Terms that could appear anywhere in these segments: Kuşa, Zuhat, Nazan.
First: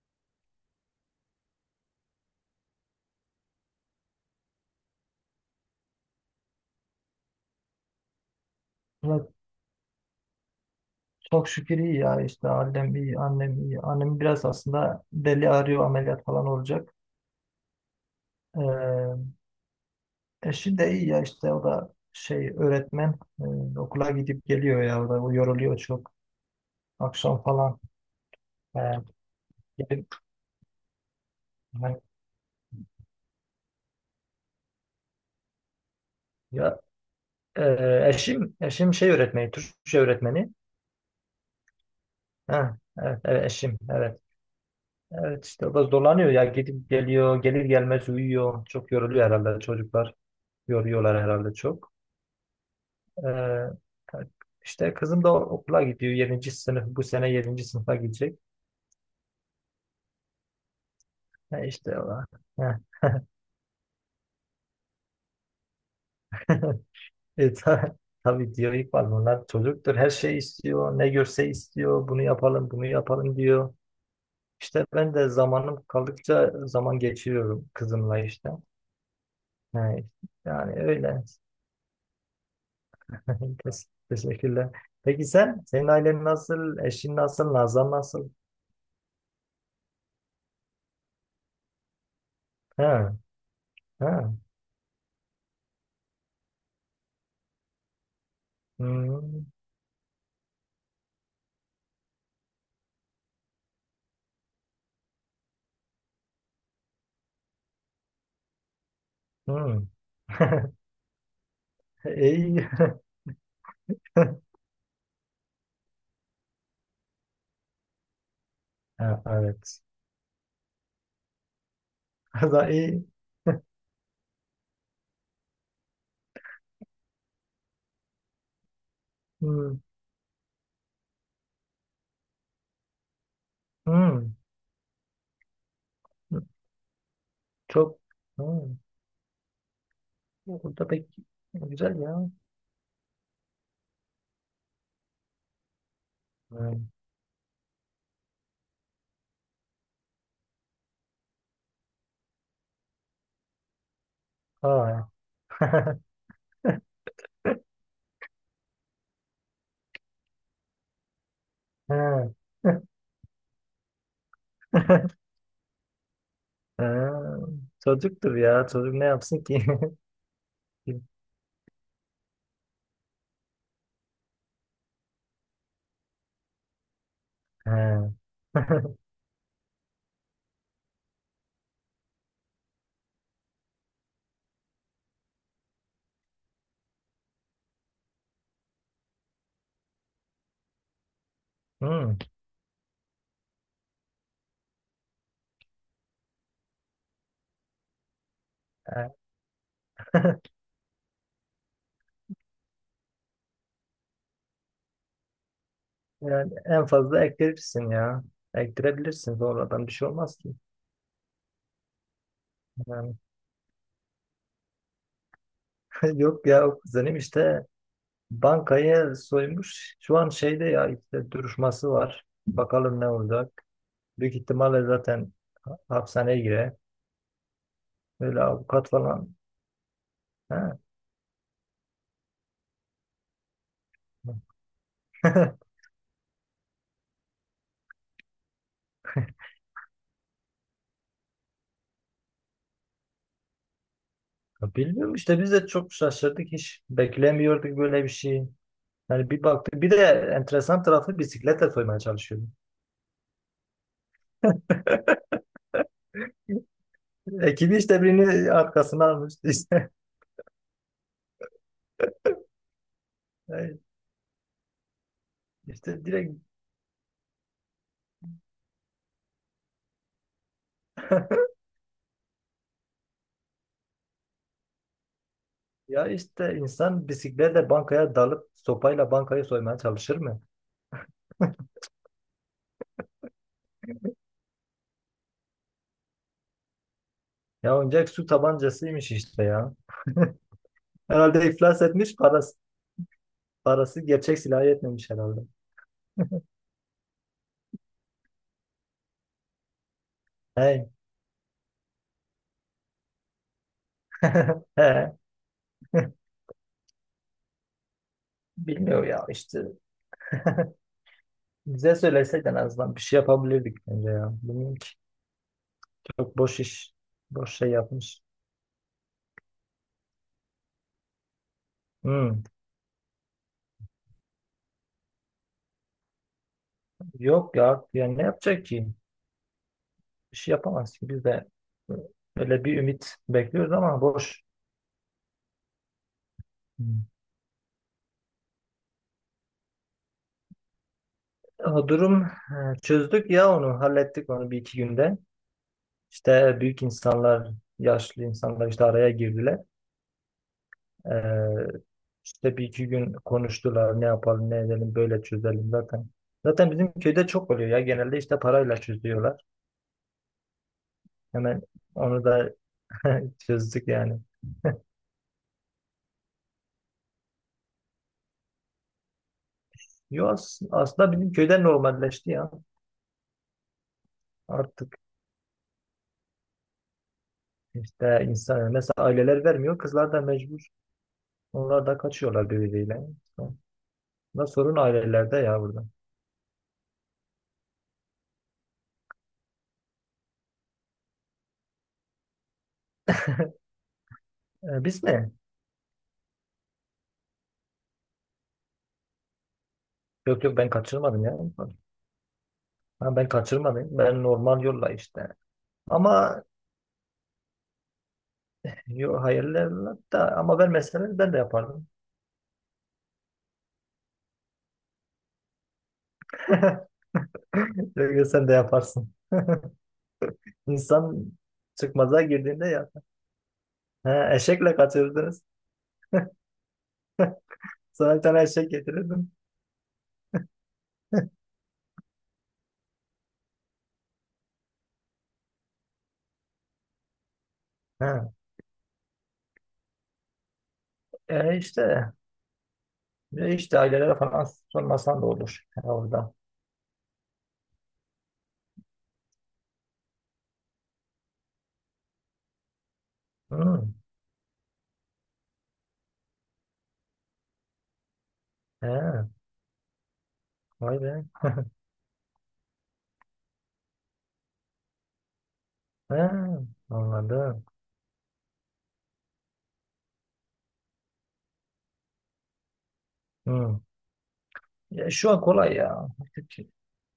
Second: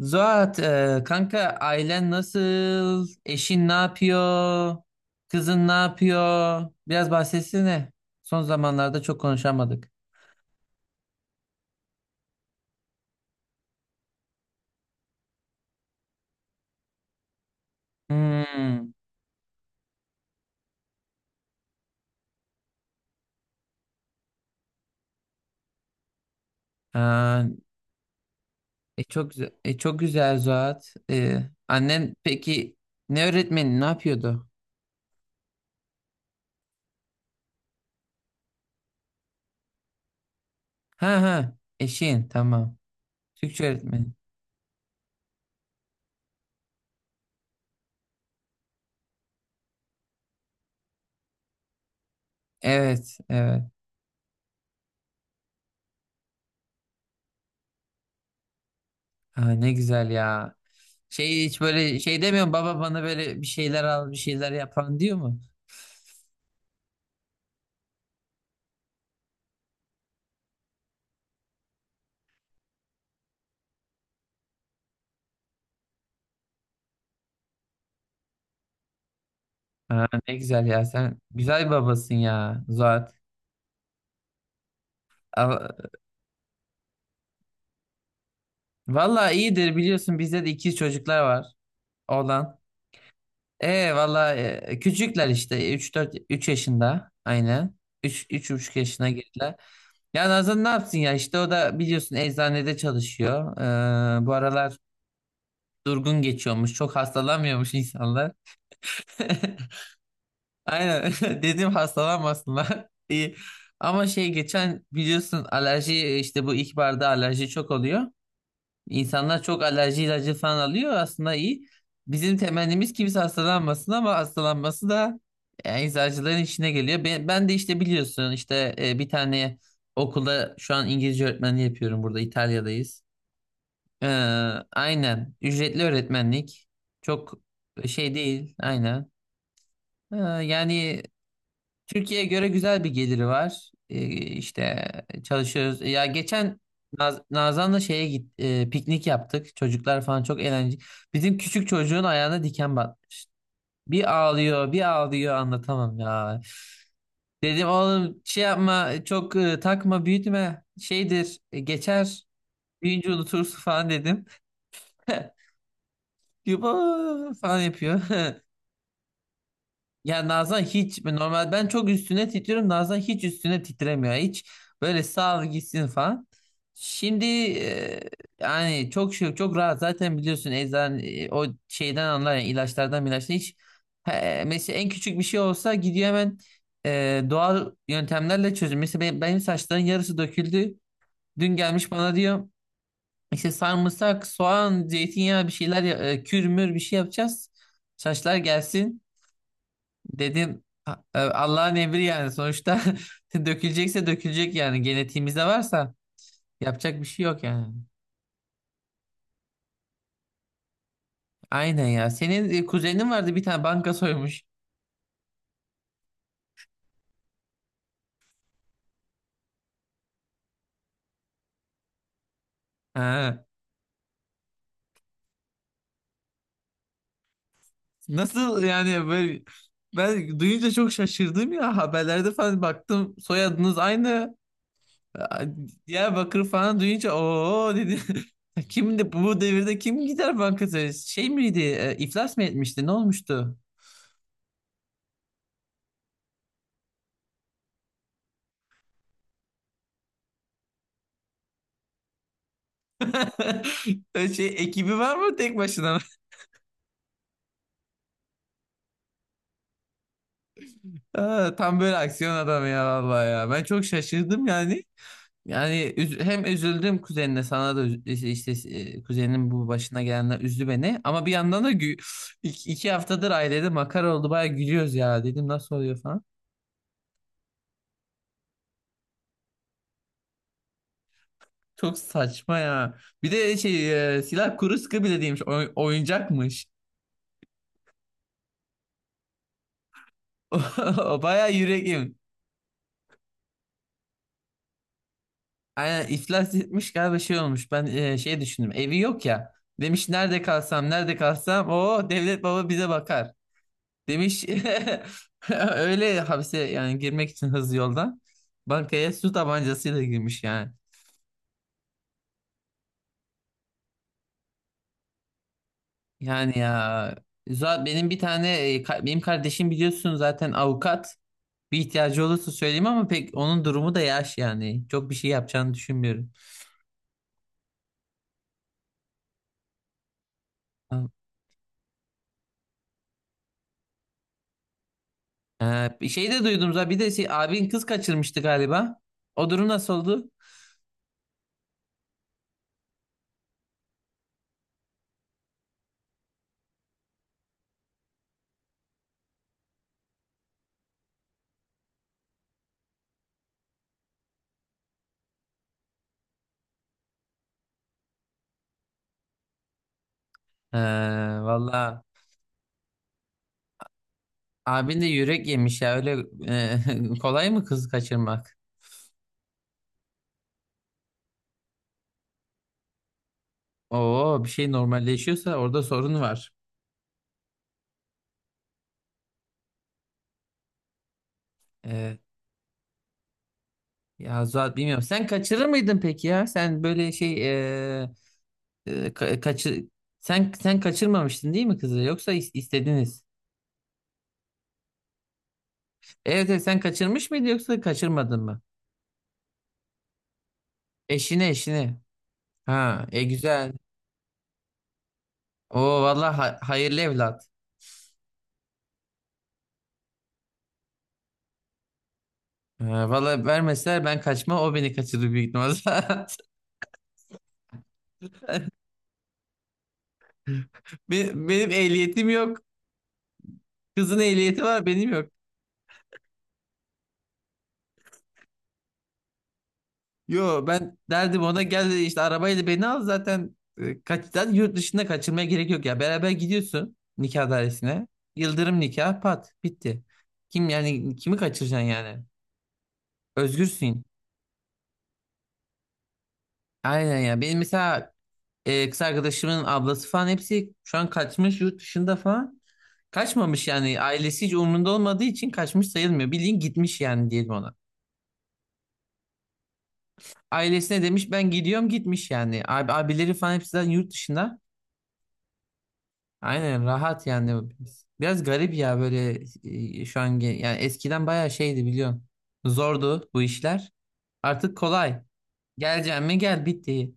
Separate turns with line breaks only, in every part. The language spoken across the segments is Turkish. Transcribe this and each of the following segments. Zuhat, kanka ailen nasıl? Eşin ne yapıyor? Kızın ne yapıyor? Biraz bahsetsene. Son zamanlarda çok
Valla,
konuşamadık.
çok şükür iyi ya işte. Annem iyi. Annem biraz aslında deli arıyor, ameliyat falan olacak.
Hmm.
ee, Eşi de iyi ya işte. O da şey öğretmen. Okula gidip geliyor ya, o da o yoruluyor çok akşam
Ha,
falan. ee,
çok güzel, çok
gelip-
güzel Zuhat. E,
Hani
annen peki ne öğretmeni ne yapıyordu?
ya, eşim şey öğretmeni Türkçe öğretmeni.
Ha ha, eşin tamam.
Ha, evet, evet,
Türkçe
eşim,
öğretmeni.
evet. Evet işte, o da zorlanıyor ya. Gidip geliyor, gelir gelmez uyuyor, çok yoruluyor herhalde. Çocuklar yoruyorlar herhalde çok.
Evet
Ee,
evet.
işte kızım da okula gidiyor. Yedinci sınıf, bu sene yedinci sınıfa gidecek.
Ha, ne güzel ya. Şey, hiç
Ha,
böyle
işte
şey
o.
demiyor mu?
Ha.
Baba bana böyle bir şeyler al, bir şeyler yapan diyor mu?
E, ta- tabii diyor İkbal, bunlar çocuktur. Her şey istiyor. Ne görse istiyor. Bunu yapalım, bunu yapalım diyor. İşte ben de zamanım kaldıkça zaman geçiriyorum kızımla işte. Ha,
Ha, ne güzel
yani
ya, sen
öyle.
güzel bir babasın ya Zuhat.
Teşekkürler. Peki sen?
A-
Senin ailen nasıl? Eşin nasıl? Nazan nasıl?
Valla iyidir, biliyorsun bizde de ikiz çocuklar var, oğlan.
Ha,
E
ha.
valla e, küçükler işte üç dört üç yaşında aynen. Üç üç 3,5 yaşına
Hmm,
girdiler. Ya Nazan ne yapsın ya, işte o da biliyorsun eczanede çalışıyor. Bu aralar durgun geçiyormuş. Çok hastalanmıyormuş insanlar.
hmm.
Aynen, dedim
İyi.
hastalanmasınlar. İyi. Ama şey, geçen biliyorsun alerji, işte bu ilkbaharda alerji çok oluyor.
Ha,
İnsanlar çok
evet.
alerji ilacı falan alıyor, aslında iyi. Bizim
Hatta
temennimiz
iyi.
kimse hastalanmasın, ama hastalanması da yani eczacıların işine geliyor. Ben de işte biliyorsun, işte bir tane
Hmm,
okulda şu an İngilizce öğretmenliği yapıyorum, burada İtalya'dayız. Ee,
hmm.
aynen ücretli öğretmenlik, çok
Çok.
şey değil
Hmm.
aynen. Ee,
Burada
yani
pek güzel
Türkiye'ye
ya.
göre güzel bir geliri var. İşte çalışıyoruz. Ya geçen
Hmm.
Nazan'la şeye piknik yaptık. Çocuklar falan çok eğlenceli. Bizim küçük çocuğun ayağına diken batmış. Bir ağlıyor, bir
Ha.
ağlıyor, anlatamam ya. Dedim oğlum, şey yapma, çok takma, büyütme. Şeydir, geçer.
Ha.
Büyüyünce unutursun falan dedim. Yuba
Ha.
falan yapıyor.
Çocuktur ya. Çocuk ne yapsın ki?
Ya Nazan hiç normal, ben çok üstüne titriyorum. Nazan hiç üstüne titremiyor. Hiç böyle, sağ ol gitsin falan. Şimdi
Ha.
yani çok şey, çok rahat zaten biliyorsun, o şeyden anlar yani, ilaçtan hiç he, mesela en küçük bir şey olsa gidiyor hemen doğal yöntemlerle çözüm. Mesela benim saçların yarısı döküldü. Dün gelmiş bana
Hmm.
diyor işte sarımsak, soğan, zeytinyağı, bir şeyler kürmür bir şey yapacağız. Saçlar gelsin.
Ha.
Dedim, Allah'ın emri yani sonuçta, dökülecekse dökülecek, yani genetiğimizde varsa
Yani en
yapacak bir şey
fazla
yok yani."
ektirirsin ya. Ektirebilirsin, sonradan bir şey olmaz ki.
Aynen ya. Senin kuzenin
Yani,
vardı bir tane, banka soymuş.
yok ya, o kuzenim işte. Bankayı soymuş. Şu an şeyde ya, işte duruşması var. Bakalım ne
Ha.
olacak. Büyük ihtimalle zaten hapishaneye girer. Öyle
Nasıl
avukat
yani,
falan.
böyle ben
He.
duyunca çok şaşırdım ya, haberlerde falan baktım, soyadınız aynı. A- Diyarbakır falan duyunca o dedi. Kimdi? Bu devirde kim gider banka soyar? Şey miydi? E, iflas mı etmişti? Ne olmuştu?
Ya, bilmiyorum işte, biz de çok şaşırdık, hiç beklemiyorduk böyle bir şey. Yani bir baktık, bir de enteresan tarafı bisikletle soymaya çalışıyordu.
Şey, ekibi var mı, tek başına?
Ekibi işte birini arkasına almış işte.
Aa, tam böyle aksiyon adamı ya vallahi ya. Ben
Yani.
çok şaşırdım yani. Yani
İşte direkt,
hem üzüldüm kuzenine, sana da işte, kuzeninin bu başına gelenler üzdü beni. Ama bir yandan da iki haftadır ailede makara oldu, baya gülüyoruz ya, dedim nasıl oluyor
ya
falan.
işte insan bisikletle bankaya dalıp sopayla bankayı soymaya çalışır mı?
Çok saçma ya. Bir de şey, silah kuru sıkı bile değilmiş, oyuncakmış.
Ya oyuncak su tabancasıymış işte ya.
O
Herhalde
baya
iflas
yüreğim.
etmiş parası. Parası gerçek silahı yetmemiş herhalde.
Aynen, iflas etmiş galiba, şey olmuş. Ben şey düşündüm, evi yok ya. Demiş nerede kalsam,
Hey.
nerede kalsam o devlet baba bize bakar. Demiş,
He.
öyle hapse, yani girmek için hızlı yoldan
Bilmiyor
bankaya
ya
su
işte.
tabancasıyla girmiş yani.
Bize söyleseydin en azından bir şey yapabilirdik bence ya. Bilmiyorum ki. Çok
Yani
boş iş.
ya,
Boş şey
zaten benim bir
yapmış.
tane benim kardeşim biliyorsun zaten, avukat. Bir ihtiyacı
Hmm.
olursa söyleyeyim, ama pek onun durumu da yaş yani. Çok bir şey yapacağını düşünmüyorum.
Yok ya. Yani ne yapacak ki? Bir şey yapamaz
Ha,
ki. Biz de öyle bir ümit bekliyoruz ama boş.
Bir şey de duydum zaten, bir
Hmm.
de şey, abin kız kaçırmıştı galiba. O durum nasıl oldu?
O durum, çözdük ya onu. Hallettik onu bir iki günde. İşte büyük insanlar, yaşlı insanlar işte araya girdiler. Ee, işte bir iki gün konuştular. Ne yapalım, ne edelim, böyle çözelim zaten. Zaten bizim köyde çok oluyor ya. Genelde işte parayla çözüyorlar.
Ee,
Hemen
valla
onu da çözdük yani.
abin de yürek yemiş ya, öyle kolay mı kız kaçırmak?
Yo, aslında bizim köyde normalleşti ya.
Oo, bir şey
Artık
normalleşiyorsa orada sorun var.
işte insan, mesela aileler vermiyor. Kızlar da mecbur. Onlar da
Ee,
kaçıyorlar birbiriyle.
ya
Ama
Zuhat,
sorun
bilmiyorum. Sen
ailelerde ya
kaçırır
burada.
mıydın peki ya? Sen böyle şey, e, e, ka- kaçı- sen kaçırmamıştın değil mi kızı? Yoksa istediniz.
Biz mi?
Evet, evet, sen kaçırmış mıydın, yoksa kaçırmadın mı?
Yok, yok, ben kaçırmadım ya.
Eşini eşini. Ha,
Ha, ben
güzel.
kaçırmadım. Ben normal yolla işte.
Oo vallahi,
Ama
hayırlı evlat.
yo, hayırlı da, ama ben mesela ben de yapardım.
Ha, valla vermeseler ben kaçma, o beni kaçırır büyük ihtimalle.
Çünkü sen de yaparsın. İnsan
Benim
çıkmaza
ehliyetim yok.
girdiğinde yap.
Kızın
Ha,
ehliyeti
eşekle
var, benim yok.
kaçırdınız. Sana bir tane eşek getirirdim.
Yo, ben derdim ona gel işte arabayla beni al, zaten zaten yurt dışında kaçırmaya gerek yok ya. Beraber gidiyorsun nikah dairesine.
Ha.
Yıldırım nikah, pat, bitti. Kim yani, kimi
E
kaçıracaksın
işte
yani?
e işte
Özgürsün.
ailelere falan sormasan da olur ha, orada.
Aynen ya. Benim mesela kız arkadaşımın ablası falan, hepsi şu an kaçmış yurt dışında falan. Kaçmamış
Hı.
yani, ailesi hiç umrunda olmadığı için kaçmış sayılmıyor. Bildiğin gitmiş yani, diyelim ona.
He. Vay
Ailesine
be.
demiş ben gidiyorum, gitmiş yani. Abileri falan hepsi zaten yurt dışında.
He.
Aynen, rahat
Anladım.
yani. Biraz garip ya böyle, şu an yani eskiden bayağı şeydi biliyorsun. Zordu bu
Hı.
işler. Artık
Ya
kolay.
şu an kolay ya.
Geleceğim mi,
Artık,
gel, bitti.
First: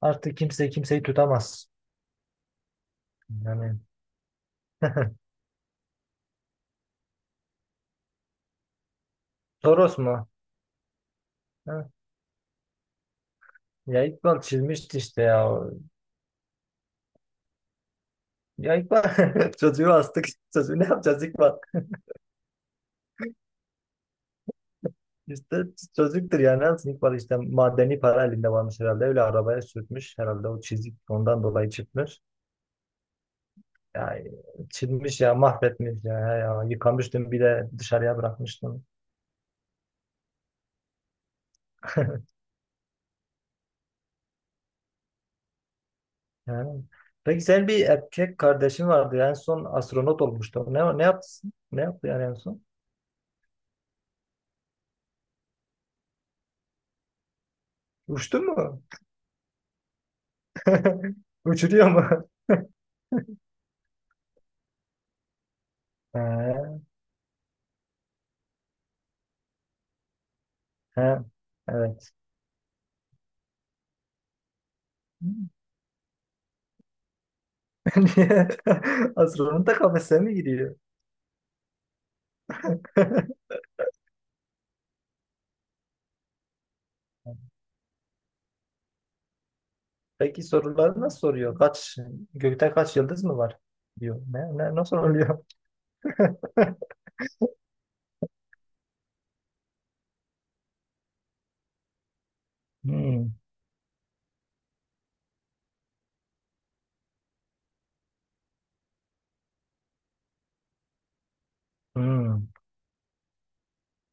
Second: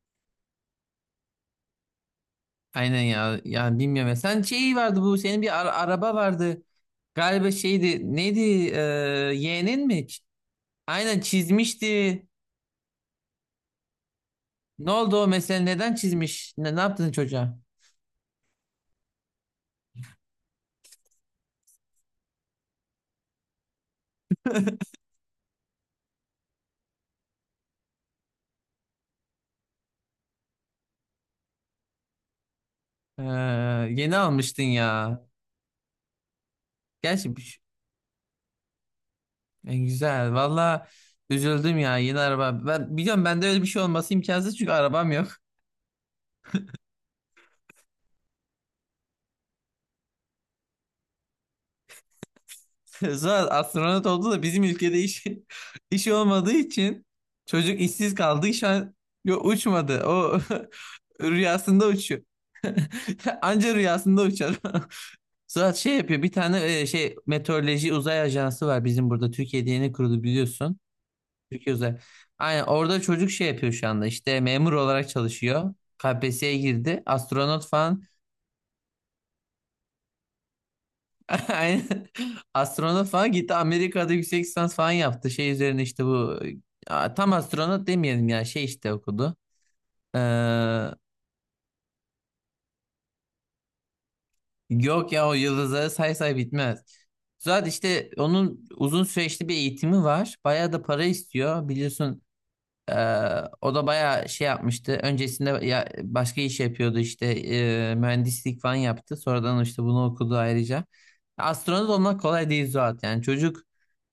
artık kimse kimseyi tutamaz.
Aynen ya. Yani
Yani.
bilmiyorum ya. Sen şey vardı, bu senin bir araba vardı. Galiba şeydi neydi, e, yeğenin mi?
Toros mu?
Aynen,
Ha.
çizmişti.
Ya İkbal
Ne
çizmişti
oldu
işte
o mesela,
ya.
neden çizmiş? Ne yaptın çocuğa?
Ya İkbal çocuğu astık. Çocuğu ne yapacağız İkbal? İşte çocuktur yani. Ne yapsın İkbal? İşte madeni para elinde varmış herhalde. Öyle arabaya sürtmüş. Herhalde o çizik ondan dolayı çıkmış.
Ee, yeni
Ya
almıştın ya.
çizmiş, ya mahvetmiş ya. Ya yıkamıştım,
Gerçi
bir de dışarıya bırakmıştım.
Güzel. Valla üzüldüm ya, yeni araba. Ben biliyorum, bende öyle bir şey olması imkansız çünkü arabam yok.
Yani. Peki senin bir erkek kardeşin vardı. En son astronot olmuştu. Ne, ne yaptı? Ne yaptı yani en son?
Sonra astronot oldu da bizim ülkede işi, işi olmadığı için çocuk işsiz
Uçtu
kaldı. Şu
mu?
an yo, uçmadı. O rüyasında
Uçuruyor
uçuyor.
mu?
Anca rüyasında uçar. Suat şey yapıyor. Bir
He,
tane şey, meteoroloji uzay ajansı var bizim burada. Türkiye'de yeni kuruldu, biliyorsun.
he,
Çocuk özel.
evet.
Aynen, orada çocuk şey yapıyor şu anda, işte memur olarak çalışıyor. KPSS'ye girdi. Astronot falan
Niye? Astronot da kafese mi gidiyor?
aynen, astronot falan gitti, Amerika'da yüksek lisans falan yaptı. Şey üzerine işte bu. Aa, tam astronot demeyelim ya, şey işte, okudu. Ee,
Peki soruları nasıl soruyor? Kaç, gökte kaç yıldız mı var? Diyor. Ne, ne nasıl
yok ya, o
oluyor?
yıldızları say say bitmez. Zaten işte onun uzun süreçli bir eğitimi var. Bayağı da para istiyor, biliyorsun. Ee,
Hmm,
o da bayağı şey yapmıştı. Öncesinde ya, başka iş yapıyordu işte, mühendislik falan yaptı. Sonradan işte bunu okudu ayrıca. Astronot olmak
hmm,
kolay değil Zuhat, yani çocuk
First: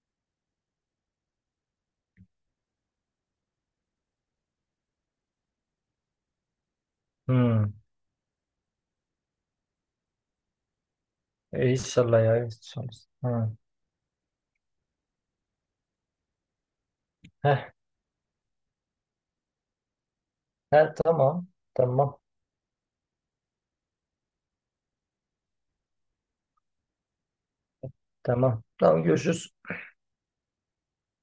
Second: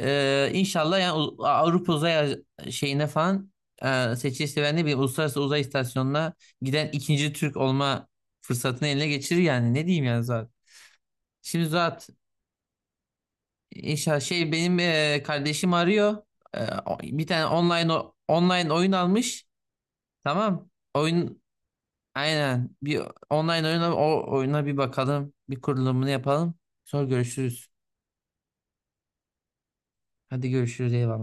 inşallah yani, Avrupa uzay şeyine falan seçilirse, ben de bir uluslararası uzay istasyonuna giden ikinci Türk
hmm.
olma fırsatını eline geçirir, yani ne diyeyim yani Zuhat. Şimdi Zuhat,
İnşallah ya. İnşallah. Ha.
inşallah şey, benim kardeşim arıyor. Bir tane
Heh,
online online oyun almış. Tamam.
ha,
Oyun
tamam. Tamam.
aynen. Bir online oyuna, o oyuna bir bakalım. Bir kurulumunu yapalım. Sonra görüşürüz.
Tamam. Tamam, görüşürüz.
Hadi görüşürüz. Eyvallah.